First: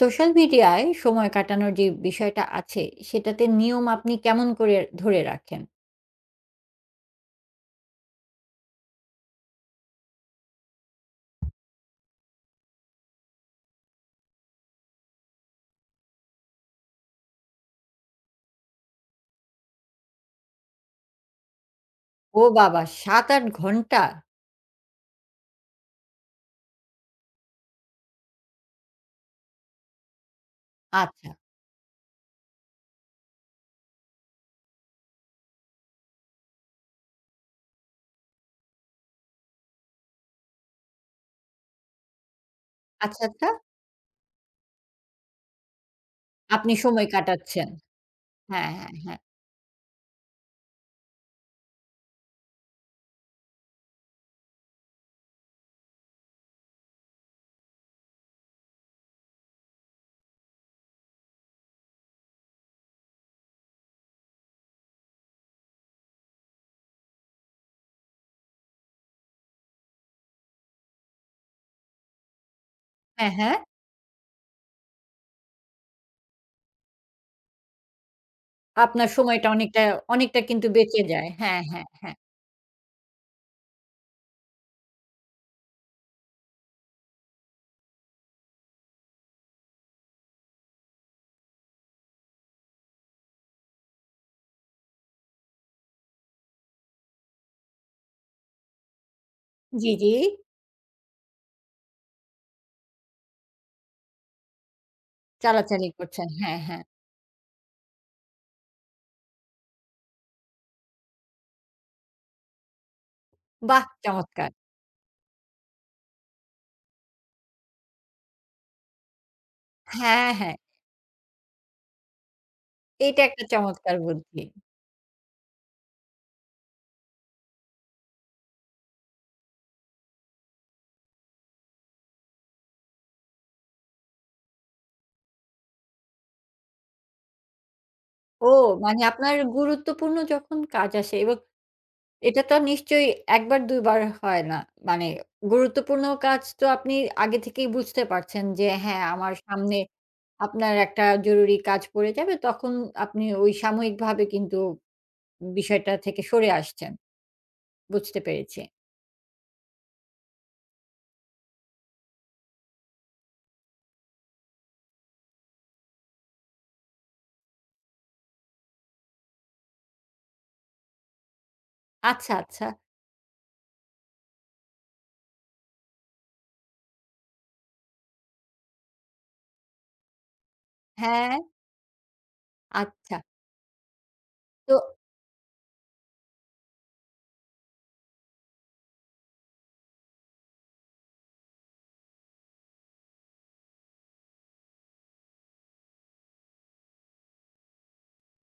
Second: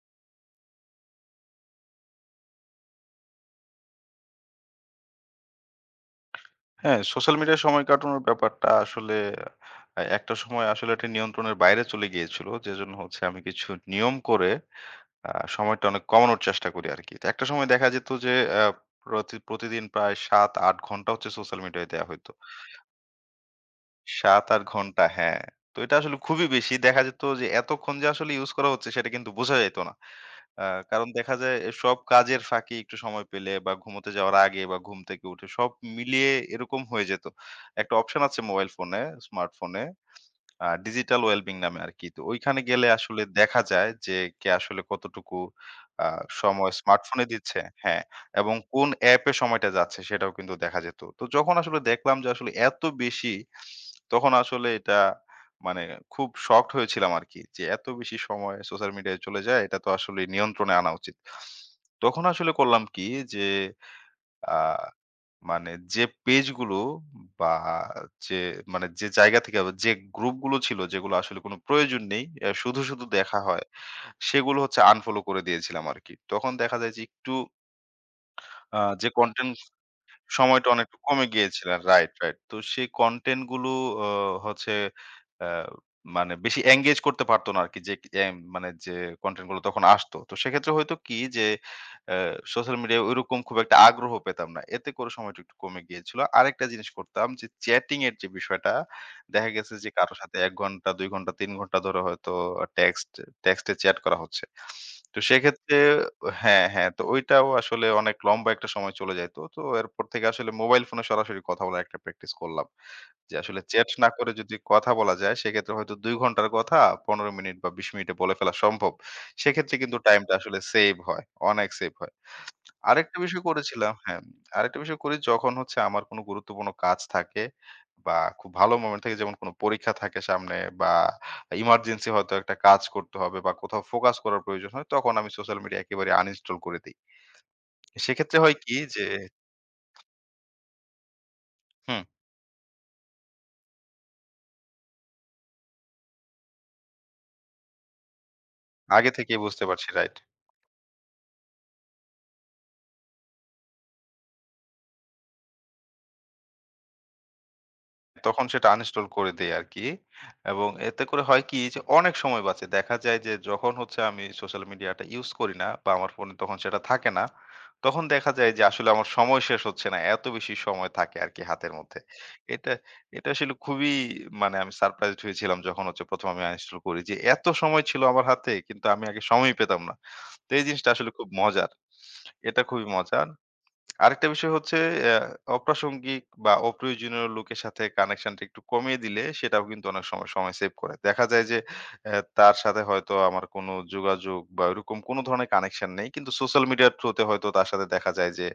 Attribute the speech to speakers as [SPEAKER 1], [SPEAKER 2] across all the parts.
[SPEAKER 1] Social মিডিয়ায় সময় কাটানোর যে বিষয়টা আছে, সেটাতে নিয়ম আপনি কেমন করে ধরে রাখেন?
[SPEAKER 2] হ্যাঁ, সোশ্যাল মিডিয়ায় সময় কাটানোর ব্যাপারটা আসলে একটা সময় আসলে এটা নিয়ন্ত্রণের বাইরে চলে গিয়েছিল। যেজন্য হচ্ছে আমি কিছু নিয়ম করে সময়টা অনেক কমানোর চেষ্টা করি আরকি। তো একটা সময় দেখা যেত যে, আ প্রতিদিন প্রায় ৭-৮ ঘন্টা হচ্ছে সোশ্যাল মিডিয়ায় দেয়া হইতো।
[SPEAKER 1] ও বাবা! ৭-৮ ঘন্টা?
[SPEAKER 2] ৭-৮ ঘন্টা, হ্যাঁ। তো এটা আসলে খুবই বেশি। দেখা যেত যে এতক্ষণ যে আসলে ইউজ করা হচ্ছে সেটা কিন্তু বোঝা যাইত না। আ কারণ
[SPEAKER 1] আচ্ছা,
[SPEAKER 2] দেখা যায় এ সব কাজের ফাঁকে একটু সময় পেলে বা ঘুমোতে যাওয়ার আগে বা ঘুম থেকে উঠে সব মিলিয়ে এরকম হয়ে যেত। একটা অপশন আছে মোবাইল ফোনে, স্মার্টফোনে ডিজিটাল ওয়েলবিং নামে আরকি। তো ঐখানে গেলে আসলে
[SPEAKER 1] আচ্ছা, আচ্ছা।
[SPEAKER 2] দেখা যায় যে কে আসলে কতটুকু আ সময়
[SPEAKER 1] আপনি সময়
[SPEAKER 2] স্মার্টফোনে দিচ্ছে,
[SPEAKER 1] কাটাচ্ছেন।
[SPEAKER 2] হ্যাঁ, এবং
[SPEAKER 1] হ্যাঁ,
[SPEAKER 2] কোন
[SPEAKER 1] হ্যাঁ, হ্যাঁ।
[SPEAKER 2] অ্যাপে সময়টা যাচ্ছে সেটাও কিন্তু দেখা যেত। তো যখন আসলে দেখলাম যে আসলে এত বেশি, তখন আসলে এটা মানে খুব শকড হয়েছিলাম আরকি। যে এত বেশি সময় সোশ্যাল মিডিয়ায় চলে যায়, এটা তো আসলে নিয়ন্ত্রণে আনা উচিত। তখন আসলে করলাম কি, যে আ মানে যে পেজগুলো বা যে মানে যে জায়গা থেকে বা যে গ্রুপগুলো ছিল যেগুলো আসলে কোনো প্রয়োজন নেই, শুধু, শুধু
[SPEAKER 1] হ্যাঁ,
[SPEAKER 2] দেখা
[SPEAKER 1] হ্যাঁ।
[SPEAKER 2] হয়, সেগুলো হচ্ছে আনফলো করে দিয়েছিলাম আরকি। তখন দেখা যায় যে একটু যে
[SPEAKER 1] আপনার সময়টা
[SPEAKER 2] কনটেন্ট
[SPEAKER 1] অনেকটা অনেকটা কিন্তু
[SPEAKER 2] সময়টা অনেকটা
[SPEAKER 1] বেঁচে
[SPEAKER 2] কমে
[SPEAKER 1] যায়। হ্যাঁ,
[SPEAKER 2] গিয়েছিলেন।
[SPEAKER 1] হ্যাঁ,
[SPEAKER 2] রাইট,
[SPEAKER 1] হ্যাঁ।
[SPEAKER 2] রাইট। তো সেই কনটেন্ট গুলো অ হচ্ছে আ মানে বেশি এঙ্গেজ করতে পারত না আরকি। যে মানে যে কনটেন্ট গুলো তখন আসতো। তো সেক্ষেত্রে হয়তো কি, যে আ সোশ্যাল মিডিয়ায় ঐরকম খুব একটা আগ্রহ পেতাম না। এতে করে সময়টা একটু কমে গিয়েছিল। আরেকটা জিনিস করতাম যে চ্যাটিং এর যে বিষয়টা, দেখা গেছে যে
[SPEAKER 1] জি, জি।
[SPEAKER 2] কারো সাথে ১ ঘন্টা, ২ ঘন্টা, ৩ ঘন্টা ধরে হয়তো টেক্সট টেক্সটে চ্যাট করা হচ্ছে। তো সেক্ষেত্রে
[SPEAKER 1] চালাচালি করছেন। হ্যাঁ,
[SPEAKER 2] হ্যাঁ,
[SPEAKER 1] হ্যাঁ।
[SPEAKER 2] হ্যাঁ। তো ঐটাও আসলে অনেক লম্বা একটা সময় চলে যাইত। তো তো এরপর থেকে আসলে মোবাইল ফোনে সরাসরি কথা বলার একটা প্র্যাকটিস করলাম। যে আসলে
[SPEAKER 1] বাহ!
[SPEAKER 2] চ্যাট না করে
[SPEAKER 1] চমৎকার।
[SPEAKER 2] যদি কথা বলা যায় সেক্ষেত্রে হয়তো ২ ঘন্টার কথা ১৫ মিনিট বা ২০ মিনিটে বলে ফেলা সম্ভব। সেক্ষেত্রে কিন্তু
[SPEAKER 1] হ্যাঁ,
[SPEAKER 2] টাইমটা
[SPEAKER 1] হ্যাঁ।
[SPEAKER 2] আসলে সেভ হয়, অনেক সেভ হয়। আরেকটা
[SPEAKER 1] এটা
[SPEAKER 2] বিষয়
[SPEAKER 1] একটা
[SPEAKER 2] করেছিলাম,
[SPEAKER 1] চমৎকার
[SPEAKER 2] হ্যাঁ,
[SPEAKER 1] বুদ্ধি।
[SPEAKER 2] আরেকটা বিষয় করি, যখন হচ্ছে আমার কোনো গুরুত্বপূর্ণ কাজ থাকে বা খুব ভালো মোমেন্ট থাকে, যেমন কোনো পরীক্ষা থাকে সামনে বা ইমার্জেন্সি হয়তো একটা কাজ করতে হবে বা কোথাও ফোকাস করার প্রয়োজন হয়, তখন আমি সোশ্যাল মিডিয়া একেবারে আনইনস্টল করে দেই। সেক্ষেত্রে
[SPEAKER 1] ও
[SPEAKER 2] হয় কি,
[SPEAKER 1] মানে
[SPEAKER 2] যে
[SPEAKER 1] আপনার গুরুত্বপূর্ণ যখন কাজ আসে এবং
[SPEAKER 2] হুম,
[SPEAKER 1] এটা তো নিশ্চয়ই ১ বার ২ বার হয় না। মানে গুরুত্বপূর্ণ কাজ তো আপনি আগে থেকেই বুঝতে পারছেন যে হ্যাঁ,
[SPEAKER 2] আগে
[SPEAKER 1] আমার
[SPEAKER 2] থেকেই বুঝতে
[SPEAKER 1] সামনে
[SPEAKER 2] পারছি, রাইট।
[SPEAKER 1] আপনার একটা জরুরি কাজ পড়ে যাবে। তখন আপনি ওই সাময়িকভাবে কিন্তু বিষয়টা থেকে সরে আসছেন। বুঝতে
[SPEAKER 2] তখন
[SPEAKER 1] পেরেছি।
[SPEAKER 2] সেটা uninstall করে দেই আরকি। এবং এতে করে হয় কি যে অনেক সময় বাঁচে। দেখা যায় যে যখন হচ্ছে আমি সোশ্যাল মিডিয়াটা ইউজ করি না বা আমার ফোনে তখন সেটা থাকে না, তখন দেখা যায় যে আসলে আমার সময় শেষ হচ্ছে না। এত বেশি সময় থাকে আরকি হাতের মধ্যে।
[SPEAKER 1] আচ্ছা, আচ্ছা।
[SPEAKER 2] এটা এটা আসলে খুবই মানে আমি সারপ্রাইজড হয়েছিলাম যখন হচ্ছে ১ম আমি uninstall করি, যে এত সময় ছিল আমার হাতে কিন্তু আমি আগে সময়ই পেতাম না। তো এই জিনিসটা আসলে খুব
[SPEAKER 1] হ্যাঁ,
[SPEAKER 2] মজার। এটা খুবই
[SPEAKER 1] আচ্ছা।
[SPEAKER 2] মজার। আরেকটা বিষয়
[SPEAKER 1] তো
[SPEAKER 2] হচ্ছে অ্যা অপ্রাসঙ্গিক বা অপ্রয়োজনীয় লোকের সাথে কানেকশনটা একটু কমিয়ে দিলে সেটাও কিন্তু অনেক সময় সময় সেভ করে। দেখা যায় যে তার সাথে হয়তো আমার কোনো যোগাযোগ বা ওইরকম কোনো ধরনের কানেকশন নেই। কিন্তু সোশ্যাল মিডিয়ার থ্রু তে হয়তো তার সাথে দেখা যায় যে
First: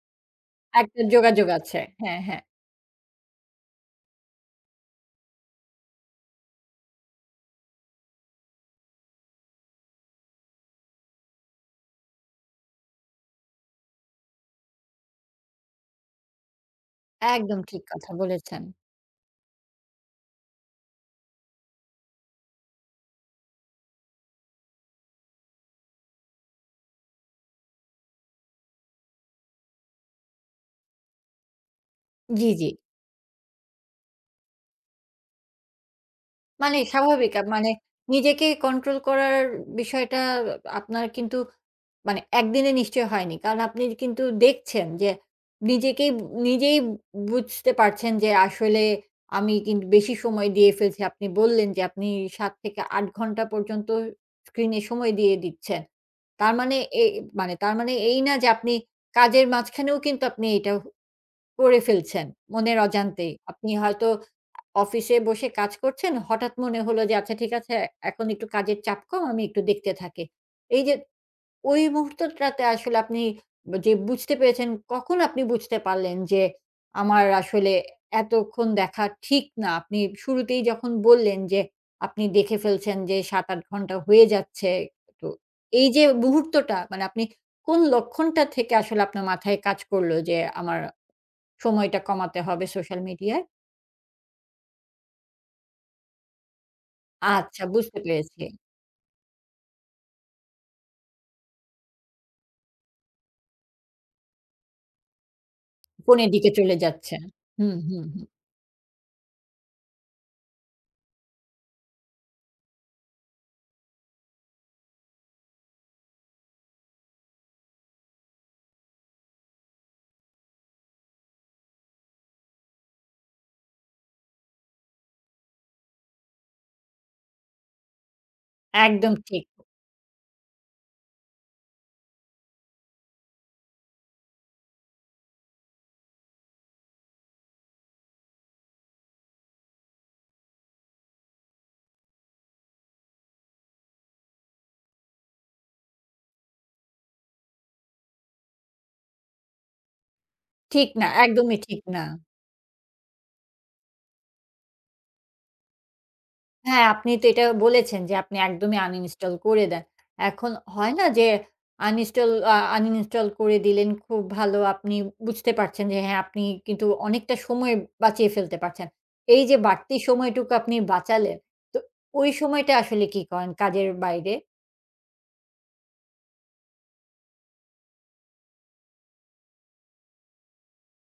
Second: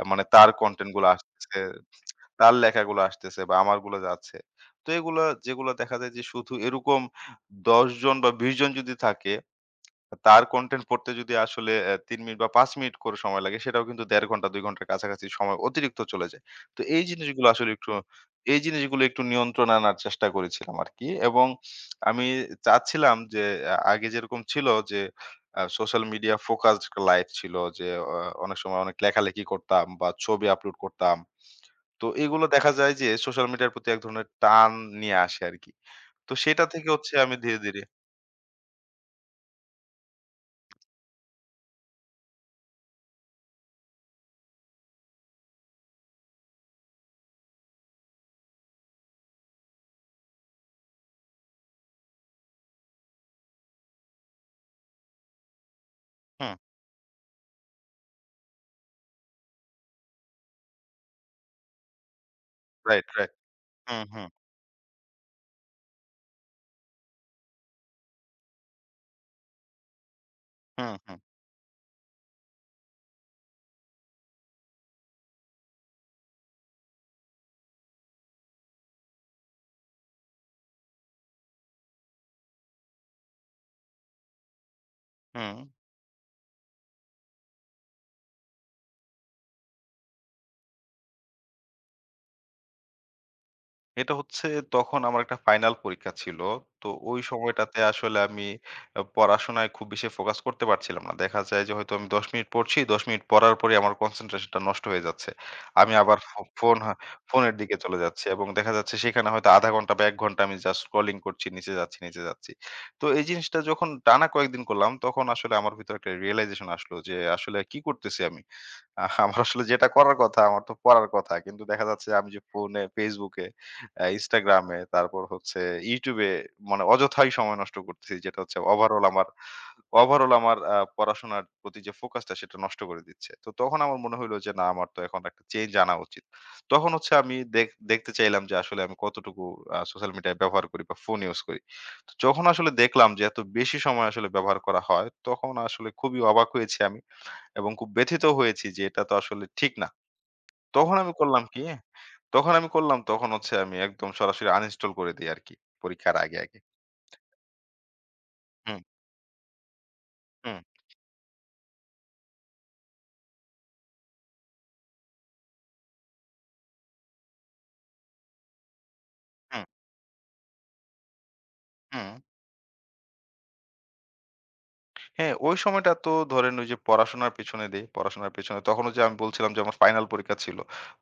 [SPEAKER 2] মানে তার কনটেন্ট
[SPEAKER 1] একটা
[SPEAKER 2] গুলো
[SPEAKER 1] যোগাযোগ
[SPEAKER 2] আসতেছে,
[SPEAKER 1] আছে। হ্যাঁ, হ্যাঁ।
[SPEAKER 2] তার লেখাগুলো আসতেছে বা আমারগুলো যাচ্ছে। তো এগুলা যেগুলা দেখা যায় যে শুধু এরকম ১০ জন বা ২০ জন যদি থাকে, তার কনটেন্ট পড়তে যদি আসলে ৩ মিনিট বা ৫ মিনিট করে সময় লাগে, সেটাও কিন্তু ১.৫ ঘন্টা ২ ঘন্টার কাছাকাছি সময় অতিরিক্ত চলে যায়। তো এই জিনিসগুলো
[SPEAKER 1] একদম
[SPEAKER 2] আসলে
[SPEAKER 1] ঠিক
[SPEAKER 2] একটু
[SPEAKER 1] কথা
[SPEAKER 2] এই
[SPEAKER 1] বলেছেন।
[SPEAKER 2] জিনিসগুলো একটু নিয়ন্ত্রণে আনার চেষ্টা করেছিলাম আরকি। এবং আমি চাচ্ছিলাম যে আগে যেরকম ছিল যে সোশ্যাল মিডিয়া ফোকাসড লাইফ ছিল যে অ অনেক সময় অনেক লেখালেখি করতাম বা ছবি আপলোড করতাম। তো এগুলো
[SPEAKER 1] জি, জি।
[SPEAKER 2] দেখা যায় যে সোশ্যাল মিডিয়ার প্রতি এক ধরনের টান নিয়ে আসে আরকি। তো সেটা
[SPEAKER 1] মানে
[SPEAKER 2] থেকে হচ্ছে
[SPEAKER 1] স্বাভাবিক
[SPEAKER 2] আমি ধীরে,
[SPEAKER 1] মানে
[SPEAKER 2] ধীরে
[SPEAKER 1] নিজেকে কন্ট্রোল করার বিষয়টা আপনার কিন্তু মানে একদিনে নিশ্চয়ই হয়নি। কারণ আপনি কিন্তু দেখছেন যে নিজেই বুঝতে পারছেন যে আসলে আমি কিন্তু বেশি সময় দিয়ে ফেলছি। আপনি বললেন যে আপনি ৭ থেকে ৮ ঘন্টা পর্যন্ত স্ক্রিনে সময় দিয়ে দিচ্ছেন। তার
[SPEAKER 2] হুম,
[SPEAKER 1] মানে এ মানে তার মানে এই না যে আপনি কাজের মাঝখানেও কিন্তু আপনি এটা করে ফেলছেন মনের
[SPEAKER 2] রাইট, রাইট।
[SPEAKER 1] অজান্তেই। আপনি
[SPEAKER 2] হুম,
[SPEAKER 1] হয়তো
[SPEAKER 2] হুম,
[SPEAKER 1] অফিসে বসে কাজ করছেন, হঠাৎ মনে হলো যে আচ্ছা ঠিক আছে এখন একটু কাজের চাপ কম, আমি একটু দেখতে থাকি। এই
[SPEAKER 2] হুম,
[SPEAKER 1] যে
[SPEAKER 2] হুম।
[SPEAKER 1] ওই মুহূর্তটাতে আসলে আপনি যে বুঝতে পেরেছেন, কখন আপনি বুঝতে পারলেন যে আমার আসলে এতক্ষণ দেখা ঠিক না? আপনি শুরুতেই যখন বললেন যে আপনি দেখে ফেলছেন যে ৭-৮ ঘন্টা হয়ে যাচ্ছে। তো
[SPEAKER 2] হুম।
[SPEAKER 1] এই যে মুহূর্তটা মানে আপনি কোন লক্ষণটা থেকে আসলে আপনার মাথায় কাজ করলো যে আমার সময়টা কমাতে হবে সোশ্যাল মিডিয়ায়?
[SPEAKER 2] এটা হচ্ছে তখন আমার একটা ফাইনাল পরীক্ষা ছিল। তো ওই
[SPEAKER 1] আচ্ছা
[SPEAKER 2] সময়টাতে
[SPEAKER 1] বুঝতে
[SPEAKER 2] আসলে
[SPEAKER 1] পেরেছি।
[SPEAKER 2] আমি পড়াশোনায় খুব বেশি ফোকাস করতে পারছিলাম না। দেখা যায় যে হয়তো আমি ১০ মিনিট পড়ছি, ১০ মিনিট পড়ার পরেই আমার কনসেনট্রেশনটা নষ্ট হয়ে যাচ্ছে। আমি আবার
[SPEAKER 1] কোণের
[SPEAKER 2] ফো
[SPEAKER 1] দিকে
[SPEAKER 2] ফোন
[SPEAKER 1] চলে
[SPEAKER 2] হা
[SPEAKER 1] যাচ্ছে।
[SPEAKER 2] ফোনের দিকে
[SPEAKER 1] হুম,
[SPEAKER 2] চলে
[SPEAKER 1] হুম,
[SPEAKER 2] যাচ্ছি
[SPEAKER 1] হুম।
[SPEAKER 2] এবং দেখা যাচ্ছে সেখানে হয়তো ০.৫ ঘন্টা বা ১ ঘন্টা আমি জাস্ট স্ক্রলিং করছি, নিচে যাচ্ছি, নিচে যাচ্ছি। তো এই জিনিসটা যখন টানা কয়েকদিন করলাম, তখন আসলে আমার ভিতরে একটা রিয়ালাইজেশন আসলো যে আসলে কি করতেছি আমি? আমার আসলে যেটা করার কথা, আমার তো পড়ার কথা। কিন্তু দেখা যাচ্ছে আমি যে ফোনে, Facebook এ, Instagram এ, তারপর হচ্ছে YouTube এ মানে অযথাই সময় নষ্ট করতেছি। যেটা হচ্ছে ওভারঅল
[SPEAKER 1] একদম
[SPEAKER 2] আমার
[SPEAKER 1] ঠিক।
[SPEAKER 2] পড়াশোনার প্রতি যে ফোকাসটা সেটা নষ্ট করে দিচ্ছে। তো তখন আমার মনে হইলো যে না, আমার তো এখন একটা চেঞ্জ আনা উচিত। তখন হচ্ছে আমি দেখতে চাইলাম যে আসলে আমি কতটুকু সোশ্যাল মিডিয়া ব্যবহার করি বা ফোন ইউজ করি। তো যখন আসলে দেখলাম যে এত বেশি সময় আসলে ব্যবহার করা হয়, তখন আসলে খুবই অবাক হয়েছি আমি। এবং খুব ব্যথিত হয়েছি যে এটা তো আসলে ঠিক না।
[SPEAKER 1] ঠিক
[SPEAKER 2] তখন
[SPEAKER 1] না,
[SPEAKER 2] আমি করলাম
[SPEAKER 1] একদমই
[SPEAKER 2] কি?
[SPEAKER 1] ঠিক না।
[SPEAKER 2] তখন আমি করলাম, তখন হচ্ছে আমি একদম সরাসরি uninstall করে দেই আরকি পরীক্ষার আগে, আগে।
[SPEAKER 1] হ্যাঁ, আপনি তো এটা বলেছেন যে আপনি একদমই
[SPEAKER 2] হুম,
[SPEAKER 1] আনইনস্টল করে দেন। এখন
[SPEAKER 2] হুম,
[SPEAKER 1] হয় না যে আনইনস্টল করে দিলেন খুব ভালো। আপনি বুঝতে পারছেন যে হ্যাঁ, আপনি কিন্তু অনেকটা সময় বাঁচিয়ে ফেলতে পারছেন। এই যে
[SPEAKER 2] হুম,
[SPEAKER 1] বাড়তি সময়টুকু আপনি বাঁচালেন, তো
[SPEAKER 2] হুম।
[SPEAKER 1] ওই সময়টা আসলে কি করেন কাজের বাইরে?
[SPEAKER 2] হ্যাঁ, ওই সময়টা তো ধরেন ওই যে পড়াশোনার পেছনে দেই, পড়াশোনার পেছনে, তখন ওই যে আমি বলছিলাম যে আমার ফাইনাল পরীক্ষা ছিল।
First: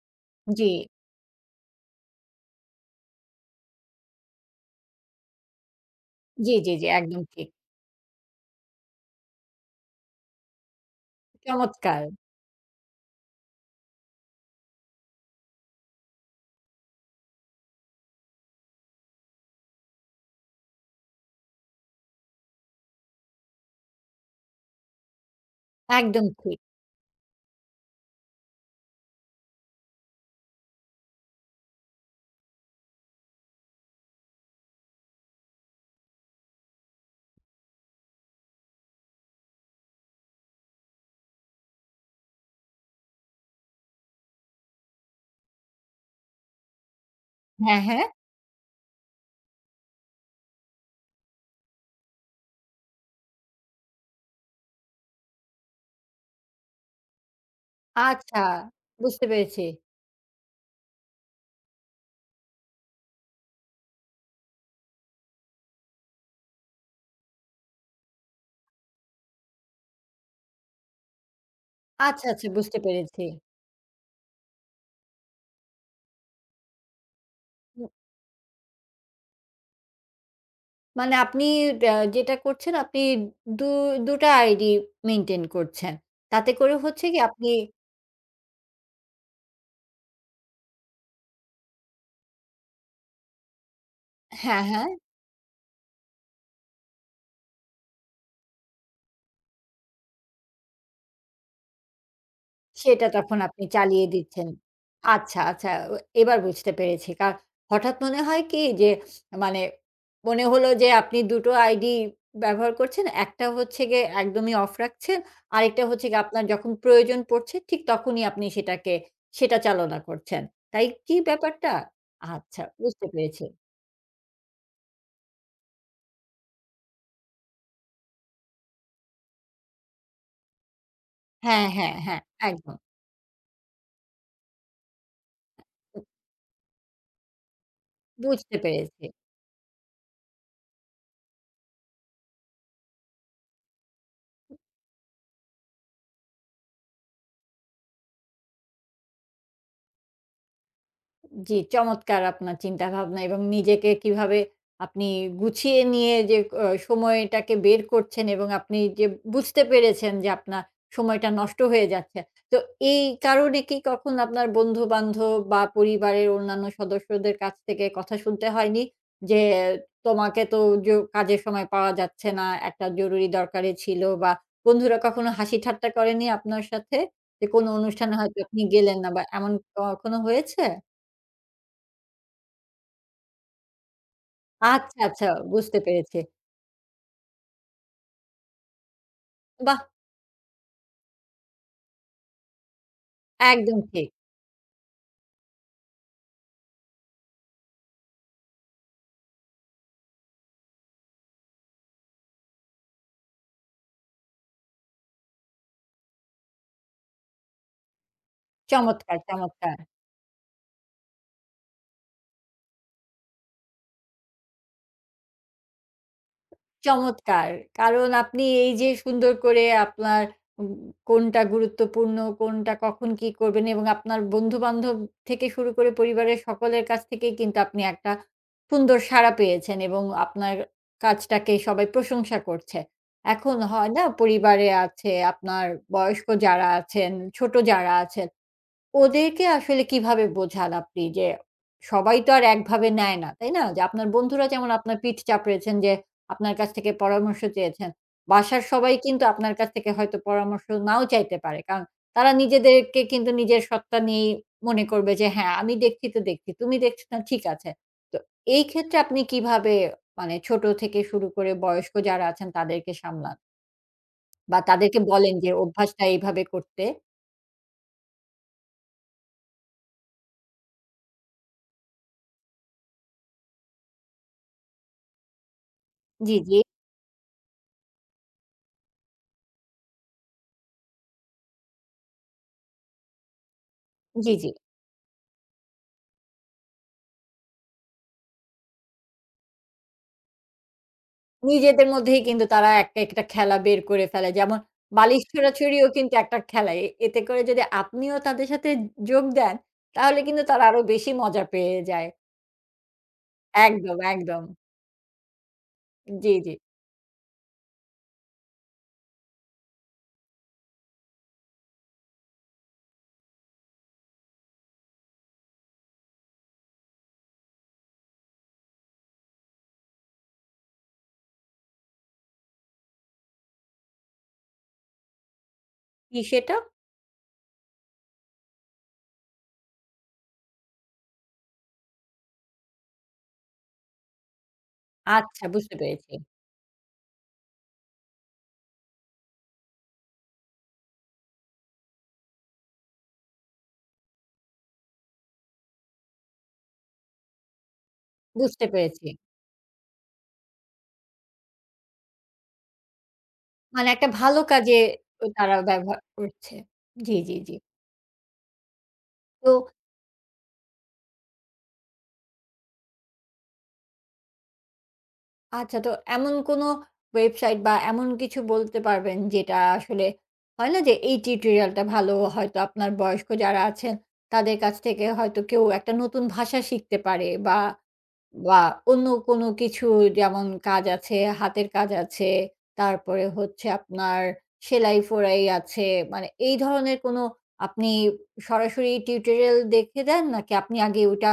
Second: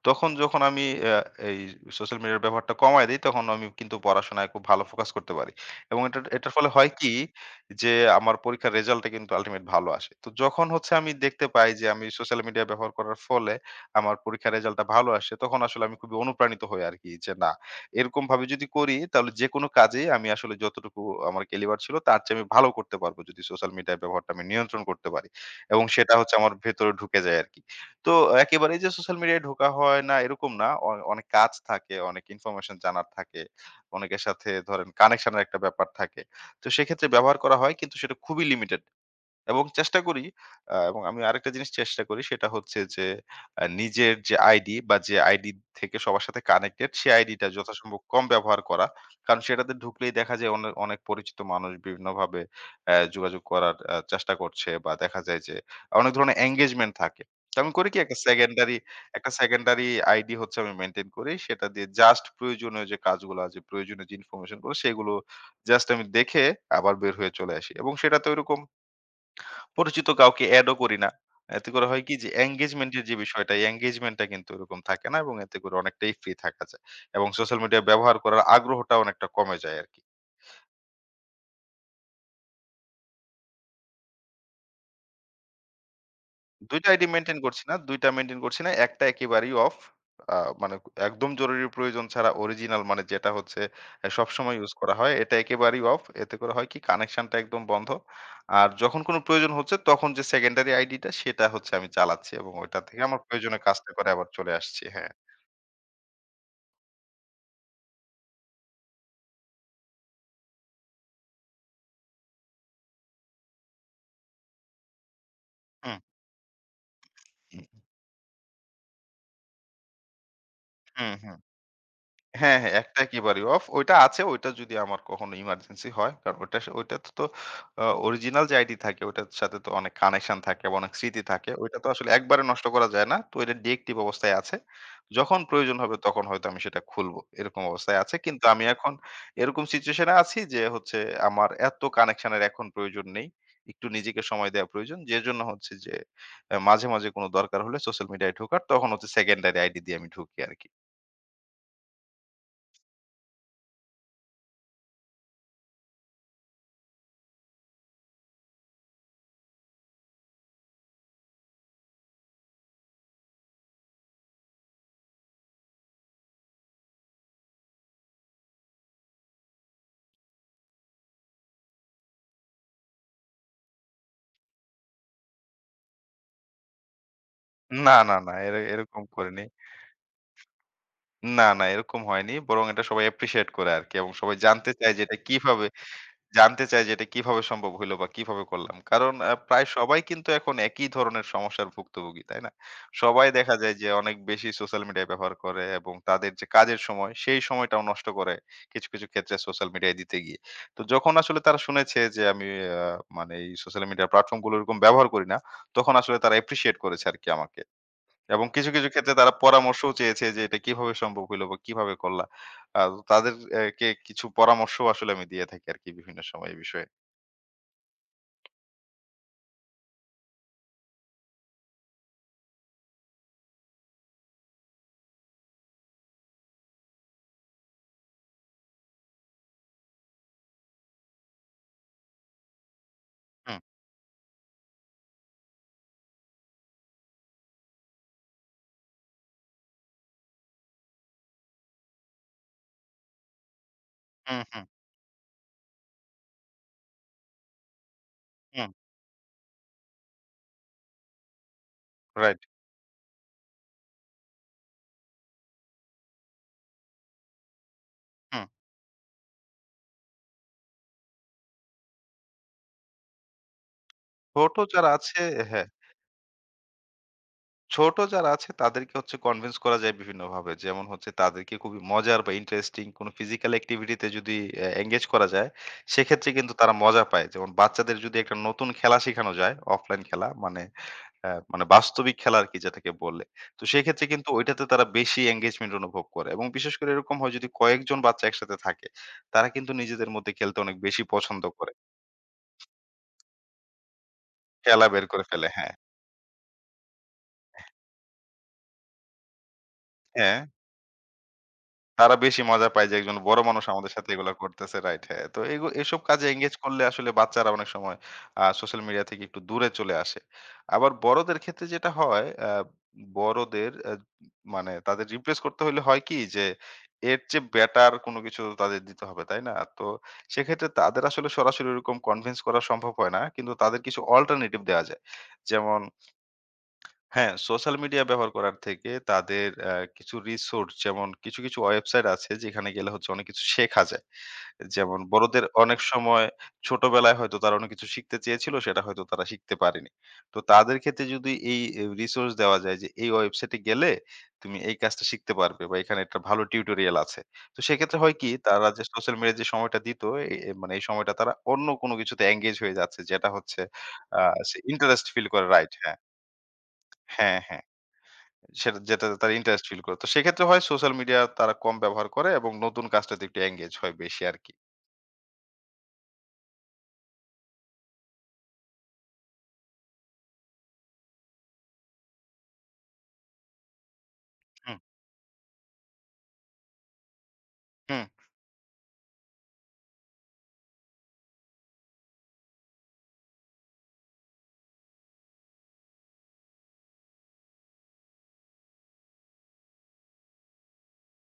[SPEAKER 2] তখন যখন
[SPEAKER 1] জি,
[SPEAKER 2] আমি এই সোশ্যাল মিডিয়ার ব্যবহারটা কমায় দেই, তখন আমি কিন্তু পড়াশোনায় খুব ভালো ফোকাস করতে পারি। এবং এটার এটার
[SPEAKER 1] জি,
[SPEAKER 2] ফলে
[SPEAKER 1] জি, জি,
[SPEAKER 2] হয় কি
[SPEAKER 1] একদম ঠিক।
[SPEAKER 2] যে আমার পরীক্ষার রেজাল্টটা কিন্তু আল্টিমেট ভালো আসে। তো যখন হচ্ছে আমি দেখতে পাই যে
[SPEAKER 1] চমৎকার!
[SPEAKER 2] আমি সোশ্যাল মিডিয়া ব্যবহার করার ফলে আমার পরীক্ষার রেজাল্টটা ভালো আসে, তখন আসলে আমি খুবই অনুপ্রাণিত হই আরকি যে না, এরকম ভাবে যদি করি তাহলে যেকোনো কাজেই আমি আসলে যতটুকু আমার ক্যালিবার ছিল তার চেয়ে আমি ভালো করতে পারবো, যদি সোশ্যাল মিডিয়ার ব্যবহারটা আমি নিয়ন্ত্রণ করতে পারি এবং সেটা
[SPEAKER 1] একদম
[SPEAKER 2] হচ্ছে আমার
[SPEAKER 1] ঠিক।
[SPEAKER 2] ভেতরে ঢুকে যায় আর কি। তো একেবারেই যে সোশ্যাল মিডিয়ায় ঢোকা হয় না এরকম না, অনেক কাজ থাকে, অনেক ইনফরমেশন জানার থাকে, অনেকের সাথে ধরেন কানেকশনের একটা ব্যাপার থাকে, তো সেক্ষেত্রে ব্যবহার করা হয় কিন্তু সেটা খুবই লিমিটেড এবং চেষ্টা করি এবং আমি আরেকটা জিনিস চেষ্টা করি, সেটা হচ্ছে যে নিজের যে আইডি বা যে আইডি থেকে সবার সাথে কানেক্টেড, সেই আইডিটা
[SPEAKER 1] হ্যাঁ,
[SPEAKER 2] যথাসম্ভব
[SPEAKER 1] হ্যাঁ।
[SPEAKER 2] কম ব্যবহার করা। কারণ সেটাতে ঢুকলেই দেখা যায় অনেক পরিচিত মানুষ বিভিন্নভাবে যোগাযোগ করার চেষ্টা করছে বা দেখা যায় যে অনেক ধরনের engagement থাকে। তো আমি করি কি,
[SPEAKER 1] আচ্ছা, বুঝতে
[SPEAKER 2] একটা
[SPEAKER 1] পেরেছি।
[SPEAKER 2] সেকেন্ডারি আইডি হচ্ছে আমি মেইনটেইন করি। সেটা দিয়ে জাস্ট প্রয়োজনীয় যে কাজগুলো আছে, প্রয়োজনীয় যে ইনফরমেশন গুলো, সেগুলো জাস্ট আমি দেখে আবার বের হয়ে চলে আসি। এবং সেটাতে ঐরকম পরিচিত কাউকে এডও করি না। এতে করে হয় কি
[SPEAKER 1] আচ্ছা,
[SPEAKER 2] যে
[SPEAKER 1] আচ্ছা বুঝতে
[SPEAKER 2] engagement এর যে
[SPEAKER 1] পেরেছি।
[SPEAKER 2] বিষয়টা, এই engagement টা কিন্তু ওরকম থাকে না এবং এতে করে অনেকটাই ফ্রি থাকা যায়। এবং সোশ্যাল মিডিয়া
[SPEAKER 1] উ
[SPEAKER 2] ব্যবহার করার আগ্রহটা অনেকটা কমে যায় আরকি।
[SPEAKER 1] মানে আপনি যেটা করছেন আপনি দু ২ টা আইডি মেইনটেইন করছেন। তাতে করে
[SPEAKER 2] ২ টা
[SPEAKER 1] হচ্ছে
[SPEAKER 2] আইডি
[SPEAKER 1] কি
[SPEAKER 2] মেইনটেইন
[SPEAKER 1] আপনি
[SPEAKER 2] করছি না, ২ টা মেইনটেইন করছি না। একটা একেবারেই অফ। আ মানে একদম জরুরি প্রয়োজন ছাড়া অরিজিনাল, মানে যেটা হচ্ছে সবসময়
[SPEAKER 1] হ্যাঁ,
[SPEAKER 2] ইউজ
[SPEAKER 1] হ্যাঁ।
[SPEAKER 2] করা হয়, এটা একেবারেই অফ। এতে করে হয় কি, কানেকশনটা একদম বন্ধ। আর যখন কোনো প্রয়োজন হচ্ছে, তখন যে সেকেন্ডারি আইডিটা, সেটা হচ্ছে আমি চালাচ্ছি এবং ওইটা থেকে
[SPEAKER 1] সেটা
[SPEAKER 2] আমার
[SPEAKER 1] তখন
[SPEAKER 2] প্রয়োজনীয়
[SPEAKER 1] আপনি
[SPEAKER 2] কাজটা
[SPEAKER 1] চালিয়ে
[SPEAKER 2] করে আবার
[SPEAKER 1] দিচ্ছেন।
[SPEAKER 2] চলে আসছি। হ্যাঁ।
[SPEAKER 1] আচ্ছা, আচ্ছা। ও এবার বুঝতে পেরেছি। কার হঠাৎ মনে হয় কি যে মানে মনে হলো যে আপনি ২ টো আইডি ব্যবহার করছেন। একটা হচ্ছে গিয়ে একদমই অফ রাখছেন। আরেকটা
[SPEAKER 2] হুম।
[SPEAKER 1] হচ্ছে গিয়ে আপনার যখন প্রয়োজন পড়ছে ঠিক তখনই আপনি সেটাকে সেটা চালনা করছেন। তাই
[SPEAKER 2] হুম,
[SPEAKER 1] কি
[SPEAKER 2] হুম।
[SPEAKER 1] ব্যাপারটা?
[SPEAKER 2] হ্যাঁ,
[SPEAKER 1] আচ্ছা
[SPEAKER 2] হ্যাঁ, একটা
[SPEAKER 1] বুঝতে
[SPEAKER 2] একেবারেই
[SPEAKER 1] পেরেছি।
[SPEAKER 2] অফ। ওইটা আছে, ওইটা যদি আমার কখনো ইমার্জেন্সি হয়। কারণ ওইটাতে তো অরিজিনাল যে আইডি থাকে ওইটার সাথে তো অনেক কানেকশন থাকে বা অনেক স্মৃতি থাকে।
[SPEAKER 1] হ্যাঁ,
[SPEAKER 2] ওইটা তো
[SPEAKER 1] হ্যাঁ,
[SPEAKER 2] আসলে
[SPEAKER 1] হ্যাঁ।
[SPEAKER 2] একবারে নষ্ট
[SPEAKER 1] একদম।
[SPEAKER 2] করা যায় না। তো এটা ডিএক্টিভ অবস্থায় আছে। যখন প্রয়োজন হবে
[SPEAKER 1] উ
[SPEAKER 2] তখন হয়তো আমি সেটা খুলবো। এরকম অবস্থায় আছে। কিন্তু
[SPEAKER 1] বুঝতে
[SPEAKER 2] আমি এখন
[SPEAKER 1] পেরেছি।
[SPEAKER 2] এরকম সিচুয়েশন এ আছি যে হচ্ছে আমার এত কানেকশন এর এখন প্রয়োজন নেই। একটু নিজেকে সময় দেওয়া প্রয়োজন। যেজন্য হচ্ছে যে মাঝে, মাঝে কোনো দরকার হলে সোশ্যাল মিডিয়ায় ঢোকার, তখন হচ্ছে সেকেন্ডারি আইডি দিয়ে আমি ঢুকি আরকি।
[SPEAKER 1] জি, চমৎকার আপনার চিন্তাভাবনা এবং নিজেকে কিভাবে আপনি গুছিয়ে নিয়ে যে সময়টাকে বের করছেন এবং আপনি যে বুঝতে পেরেছেন যে আপনার সময়টা নষ্ট হয়ে যাচ্ছে। তো এই কারণে কি কখনো আপনার বন্ধু-বান্ধব বা পরিবারের অন্যান্য সদস্যদের কাছ থেকে কথা শুনতে হয়নি? যে তোমাকে তো জ কাজের সময় পাওয়া যাচ্ছে না, একটা জরুরি দরকারে ছিল বা বন্ধুরা কখনো হাসি ঠাট্টা করেনি আপনার সাথে? যে কোনো
[SPEAKER 2] না,
[SPEAKER 1] অনুষ্ঠানে
[SPEAKER 2] না, না।
[SPEAKER 1] হয়তো
[SPEAKER 2] এরা
[SPEAKER 1] আপনি গেলেন
[SPEAKER 2] এরকম
[SPEAKER 1] না বা
[SPEAKER 2] করিনি।
[SPEAKER 1] এমন কখনো হয়েছে?
[SPEAKER 2] না, না, এরকম হয়নি। বরং এটা সবাই অ্যাপ্রিশিয়েট করে আরকি এবং সবাই জানতে চায়
[SPEAKER 1] আচ্ছা,
[SPEAKER 2] যে এটা
[SPEAKER 1] আচ্ছা
[SPEAKER 2] কিভাবে,
[SPEAKER 1] বুঝতে পেরেছি।
[SPEAKER 2] জানতে চায় যে এটা কিভাবে সম্ভব হইলো বা কিভাবে করলাম। কারণ প্রায়
[SPEAKER 1] বাহ!
[SPEAKER 2] সবাই কিন্তু এখন একই ধরনের সমস্যার ভুক্তভোগী, তাই না? সবাই দেখা যায়
[SPEAKER 1] একদম
[SPEAKER 2] যে
[SPEAKER 1] ঠিক।
[SPEAKER 2] অনেক বেশি সোশ্যাল মিডিয়া ব্যবহার করে এবং তাদের যে কাজের সময়, সেই সময়টাও নষ্ট করে কিছু, কিছু ক্ষেত্রে সোশ্যাল মিডিয়ায় দিতে গিয়ে। তো যখন আসলে তারা শুনেছে যে আমি আ মানে এই সোশ্যাল মিডিয়া প্ল্যাটফর্ম গুলো এরকম ব্যবহার করি না, তখন আসলে তারা অ্যাপ্রিশিয়েট করেছে আরকি আমাকে। এবং কিছু, কিছু ক্ষেত্রে
[SPEAKER 1] চমৎকার,
[SPEAKER 2] তারা
[SPEAKER 1] চমৎকার,
[SPEAKER 2] পরামর্শও চেয়েছে যে এটা কিভাবে সম্ভব হইল বা কিভাবে করলা? আ তাদের এ কে কিছু পরামর্শও আসলে আমি দিয়ে থাকি আরকি বিভিন্ন সময় এই বিষয়ে।
[SPEAKER 1] চমৎকার। কারণ আপনি এই যে সুন্দর করে আপনার উম কোনটা গুরুত্বপূর্ণ, কোনটা কখন কি করবেন এবং আপনার বন্ধু-বান্ধব থেকে শুরু করে পরিবারের সকলের কাছ থেকেই কিন্তু আপনি একটা সুন্দর সাড়া পেয়েছেন এবং আপনার কাজটাকে সবাই প্রশংসা করছে। এখন
[SPEAKER 2] হুম,
[SPEAKER 1] হয় না পরিবারে আছে, আপনার বয়স্ক যারা আছেন, ছোট যারা আছেন ওদেরকে আসলে কিভাবে বোঝান আপনি যে, সবাই তো আর একভাবে নেয় না, তাই না? যে আপনার
[SPEAKER 2] হুম,
[SPEAKER 1] বন্ধুরা
[SPEAKER 2] হুম,
[SPEAKER 1] যেমন আপনার পিঠ চাপড়েছেন যে আপনার কাছ থেকে পরামর্শ চেয়েছেন। বাসার
[SPEAKER 2] হুম,
[SPEAKER 1] সবাই কিন্তু আপনার কাছ থেকে হয়তো পরামর্শ নাও চাইতে পারে। কারণ তারা
[SPEAKER 2] রাইট।
[SPEAKER 1] নিজেদেরকে কিন্তু নিজের সত্তা নিয়েই মনে করবে যে, "হ্যাঁ, আমি দেখছি তো দেখছি। তুমি দেখছো না, ঠিক আছে।" তো
[SPEAKER 2] হুম।
[SPEAKER 1] এই ক্ষেত্রে আপনি কিভাবে মানে ছোট থেকে শুরু করে বয়স্ক যারা আছেন তাদেরকে সামলান
[SPEAKER 2] ছোট
[SPEAKER 1] বা
[SPEAKER 2] যারা
[SPEAKER 1] তাদেরকে
[SPEAKER 2] আছে,
[SPEAKER 1] বলেন যে
[SPEAKER 2] হ্যাঁ।
[SPEAKER 1] অভ্যাসটা এইভাবে করতে?
[SPEAKER 2] ছোট যারা আছে তাদেরকে হচ্ছে কনভিন্স করা যায় বিভিন্নভাবে। যেমন হচ্ছে তাদেরকে খুবই মজার বা ইন্টারেস্টিং কোনো ফিজিক্যাল অ্যাক্টিভিটিতে যদি এনগেজ করা যায়, সেক্ষেত্রে
[SPEAKER 1] জি,
[SPEAKER 2] কিন্তু
[SPEAKER 1] জি।
[SPEAKER 2] তারা মজা পায়। যেমন বাচ্চাদের যদি একটা নতুন খেলা শেখানো যায়, অফলাইন খেলা মানে মানে বাস্তবিক খেলা আরকি যেটাকে বলে। তো সেক্ষেত্রে কিন্তু
[SPEAKER 1] জি, জি।
[SPEAKER 2] ঐটাতে তারা বেশি এনগেজমেন্ট অনুভব করে এবং বিশেষ করে এরকম হয় যদি কয়েকজন বাচ্চা একসাথে থাকে, তারা কিন্তু নিজেদের মধ্যে খেলতে অনেক বেশি পছন্দ করে।
[SPEAKER 1] নিজেদের মধ্যেই কিন্তু তারা একটা, একটা খেলা বের করে ফেলে। যেমন
[SPEAKER 2] খেলা বের
[SPEAKER 1] বালিশ
[SPEAKER 2] করে ফেলে, হ্যাঁ,
[SPEAKER 1] ছোঁড়াছুড়িও কিন্তু একটা খেলা। এতে করে যদি আপনিও তাদের সাথে যোগ দেন, তাহলে
[SPEAKER 2] হ্যাঁ।
[SPEAKER 1] কিন্তু তারা আরো বেশি মজা পেয়ে যায়।
[SPEAKER 2] তারা বেশি মজা পায় যে একজন বড় মানুষ আমাদের
[SPEAKER 1] একদম,
[SPEAKER 2] সাথে এগুলা
[SPEAKER 1] একদম।
[SPEAKER 2] করতেছে, রাইট, হ্যাঁ। তো এসব কাজে
[SPEAKER 1] জি, জি।
[SPEAKER 2] এঙ্গেজ করলে আসলে বাচ্চারা অনেক সময় সোশ্যাল মিডিয়া থেকে একটু দূরে চলে আসে। আবার বড়দের ক্ষেত্রে যেটা হয় বড়দের মানে তাদের রিপ্লেস করতে হলে হয় কি যে এর চেয়ে বেটার কোনো কিছু তাদের দিতে হবে, তাই না? তো সেক্ষেত্রে তাদের আসলে সরাসরি এরকম কনভিন্স করা সম্ভব হয় না কিন্তু তাদের কিছু অল্টারনেটিভ দেওয়া যায়, যেমন
[SPEAKER 1] কি সেটা?
[SPEAKER 2] হ্যাঁ, সোশ্যাল মিডিয়া ব্যবহার করার থেকে তাদের কিছু রিসোর্স, যেমন কিছু, কিছু ওয়েবসাইট আছে যেখানে গেলে হচ্ছে অনেক কিছু শেখা যায়। যেমন
[SPEAKER 1] আচ্ছা
[SPEAKER 2] বড়দের
[SPEAKER 1] বুঝতে
[SPEAKER 2] অনেক
[SPEAKER 1] পেরেছি,
[SPEAKER 2] সময় ছোটবেলায় হয়তো তারা অনেক কিছু শিখতে চেয়েছিল, সেটা হয়তো তারা শিখতে পারেনি। তো তাদের ক্ষেত্রে যদি এই রিসোর্স দেওয়া যায় যে এই ওয়েবসাইটে গেলে তুমি এই কাজটা শিখতে পারবে বা এখানে একটা ভালো টিউটোরিয়াল আছে। তো সেক্ষেত্রে হয় কি,
[SPEAKER 1] বুঝতে
[SPEAKER 2] তারা যে
[SPEAKER 1] পেরেছি।
[SPEAKER 2] সোশ্যাল মিডিয়ায় যে সময়টা দিত, এ এ মানে এই সময়টা তারা অন্য কোনো কিছুতে এঙ্গেজ হয়ে যাচ্ছে, যেটা হচ্ছে
[SPEAKER 1] মানে একটা
[SPEAKER 2] আ
[SPEAKER 1] ভালো
[SPEAKER 2] সে
[SPEAKER 1] কাজে
[SPEAKER 2] ইন্টারেস্ট
[SPEAKER 1] ও
[SPEAKER 2] ফিল করে,
[SPEAKER 1] তারা
[SPEAKER 2] রাইট, হ্যাঁ।
[SPEAKER 1] ব্যবহার করছে। জি, জি,
[SPEAKER 2] হ্যাঁ,
[SPEAKER 1] জি।
[SPEAKER 2] হ্যাঁ। সেটা যেটাতে তারা
[SPEAKER 1] তো
[SPEAKER 2] ইন্টারেস্ট ফিল করে। তো সেক্ষেত্রে হয় সোশ্যাল মিডিয়া তারা কম ব্যবহার করে এবং নতুন কাজটাতে একটু এঙ্গেজ হয় বেশি আরকি।
[SPEAKER 1] আচ্ছা তো এমন কোনো ওয়েবসাইট বা এমন কিছু বলতে পারবেন যেটা আসলে হয় না যে এই টিউটোরিয়ালটা ভালো হয়তো আপনার বয়স্ক যারা আছেন তাদের কাছ
[SPEAKER 2] হুম।
[SPEAKER 1] থেকে হয়তো কেউ একটা নতুন ভাষা শিখতে পারে বা
[SPEAKER 2] হুম।
[SPEAKER 1] বা অন্য কোনো কিছু যেমন কাজ আছে, হাতের কাজ আছে, তারপরে হচ্ছে আপনার সেলাই-ফোড়াই আছে। মানে এই ধরনের কোনো আপনি সরাসরি টিউটোরিয়াল দেখে দেন? নাকি আপনি আগে ওটা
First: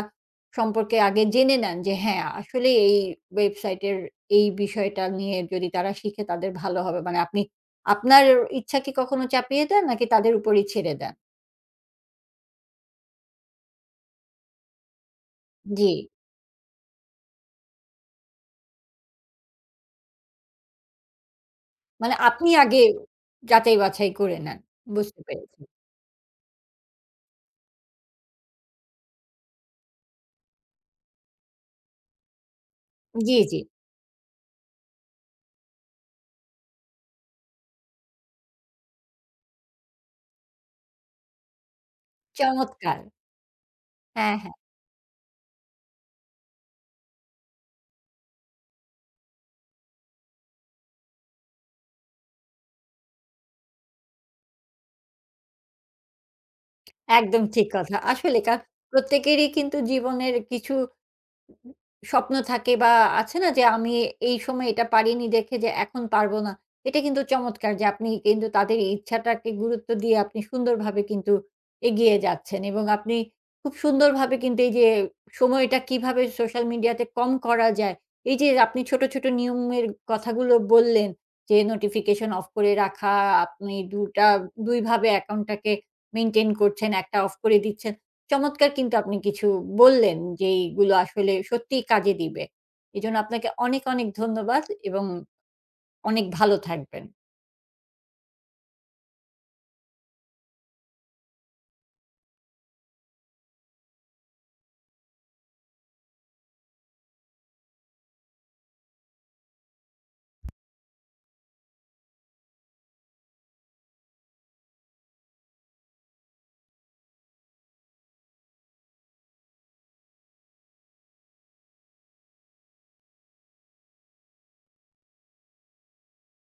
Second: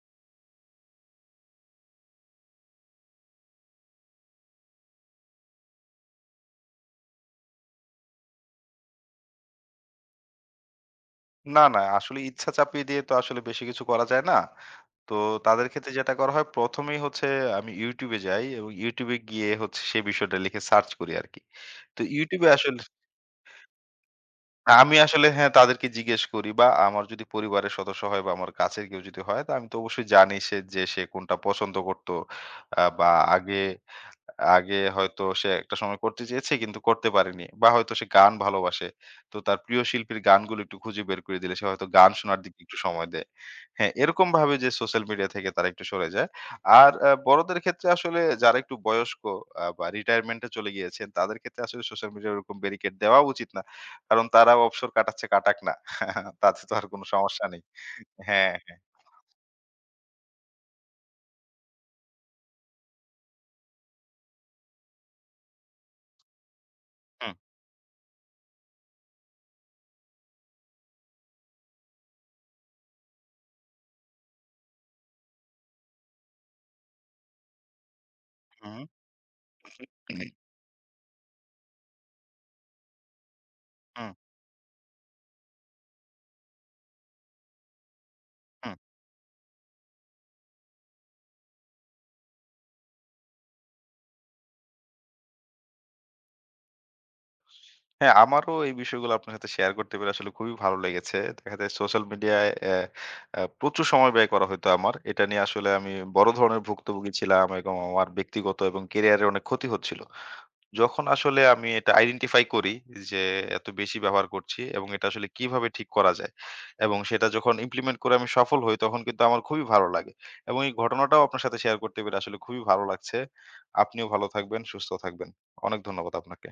[SPEAKER 1] সম্পর্কে আগে জেনে নেন যে হ্যাঁ, আসলে এই ওয়েবসাইটের এই বিষয়টা নিয়ে যদি তারা শিখে তাদের ভালো হবে? মানে আপনি আপনার ইচ্ছা কি কখনো চাপিয়ে দেন নাকি তাদের উপরই ছেড়ে দেন?
[SPEAKER 2] না, না, আসলে ইচ্ছা চাপিয়ে দিয়ে তো আসলে বেশি কিছু করা যায় না। তো তাদের
[SPEAKER 1] জি।
[SPEAKER 2] ক্ষেত্রে যেটা করা হয় ১ম এই হচ্ছে আমি YouTube এ যাই এবং YouTube এ গিয়ে হচ্ছে সেই বিষয়টা লিখে সার্চ করি আরকি। তো
[SPEAKER 1] মানে
[SPEAKER 2] YouTube এ
[SPEAKER 1] আপনি
[SPEAKER 2] আসলে
[SPEAKER 1] আগে যাচাই-বাছাই করে নেন।
[SPEAKER 2] না, আমি
[SPEAKER 1] বুঝতে
[SPEAKER 2] আসলে হ্যাঁ,
[SPEAKER 1] পেরেছি।
[SPEAKER 2] তাদেরকে জিজ্ঞেস করি বা আমার যদি পরিবারের সদস্য হয় বা আমার কাছের কেউ যদি হয়, তো আমি তো অবশ্যই জানি সে যে সে কোনটা পছন্দ করত। বা
[SPEAKER 1] জি, জি।
[SPEAKER 2] আগে আগে হয়তো সে একটা সময় করতে চেয়েছে কিন্তু করতে পারেনি। বা হয়তো সে গান ভালোবাসে। তো তার প্রিয় শিল্পীর গানগুলো একটু খুঁজে বের করে দিলে সে হয়তো গান শোনার দিকে একটু
[SPEAKER 1] চমৎকার!
[SPEAKER 2] সময় দেয়। হ্যাঁ, এরকম
[SPEAKER 1] হ্যাঁ,
[SPEAKER 2] ভাবে
[SPEAKER 1] হ্যাঁ।
[SPEAKER 2] যে সোশ্যাল মিডিয়া থেকে তারা একটু সরে যায়। আর বড়দের ক্ষেত্রে আসলে যারা একটু বয়স্ক বা রিটায়ারমেন্ট এ চলে গিয়েছেন, তাদের ক্ষেত্রে আসলে সোশ্যাল মিডিয়ায় ওরকম ব্যারিকেড দেওয়া উচিত না। কারণ তারা অবসর কাটাচ্ছে, কাটাক না। তাতে তো আর কোনো
[SPEAKER 1] একদম
[SPEAKER 2] সমস্যা নেই।
[SPEAKER 1] ঠিক কথা। আসলে
[SPEAKER 2] হ্যাঁ, হ্যাঁ।
[SPEAKER 1] প্রত্যেকেরই কিন্তু জীবনের কিছু স্বপ্ন থাকে বা আছে না যে আমি এই সময় এটা পারিনি দেখে যে এখন পারবো না। এটা কিন্তু
[SPEAKER 2] হুম,
[SPEAKER 1] চমৎকার যে আপনি কিন্তু তাদের এই ইচ্ছাটাকে গুরুত্ব দিয়ে আপনি সুন্দরভাবে কিন্তু এগিয়ে যাচ্ছেন এবং আপনি খুব সুন্দরভাবে কিন্তু এই যে সময়টা কিভাবে সোশ্যাল মিডিয়াতে কম করা যায়, এই যে আপনি
[SPEAKER 2] হুম,
[SPEAKER 1] ছোট, ছোট নিয়মের
[SPEAKER 2] হুম,
[SPEAKER 1] কথাগুলো বললেন যে নোটিফিকেশন অফ করে রাখা, আপনি ২ টা ২ ভাবে অ্যাকাউন্টটাকে মেইনটেইন করছেন, একটা অফ করে দিচ্ছেন। চমৎকার
[SPEAKER 2] হুম।
[SPEAKER 1] কিন্তু আপনি কিছু বললেন যেইগুলো আসলে সত্যিই কাজে দিবে। এজন্য আপনাকে অনেক, অনেক ধন্যবাদ এবং অনেক ভালো থাকবেন।
[SPEAKER 2] হ্যাঁ, আমারও এই বিষয়গুলো আপনার সাথে শেয়ার করতে পেরে আসলে খুবই ভালো লেগেছে। দেখা যায় সোশ্যাল মিডিয়ায় অ্যা অ্যা প্রচুর সময় ব্যয় করা হইতো আমার। এটা নিয়ে আসলে আমি বড় ধরনের ভুক্তভোগী ছিলাম এবং আমার ব্যক্তিগত এবং ক্যারিয়ারের অনেক ক্ষতি হচ্ছিল। যখন আসলে আমি এটা আইডেন্টিফাই করি যে এত বেশি ব্যবহার করছি এবং এটা আসলে কিভাবে ঠিক করা যায়, এবং সেটা যখন ইমপ্লিমেন্ট করে আমি সফল হই, তখন কিন্তু আমার খুবই ভালো লাগে। এবং এই ঘটনাটাও আপনার সাথে শেয়ার করতে পেরে আসলে খুবই ভালো লাগছে। আপনিও ভালো থাকবেন, সুস্থ থাকবেন। অনেক ধন্যবাদ আপনাকে।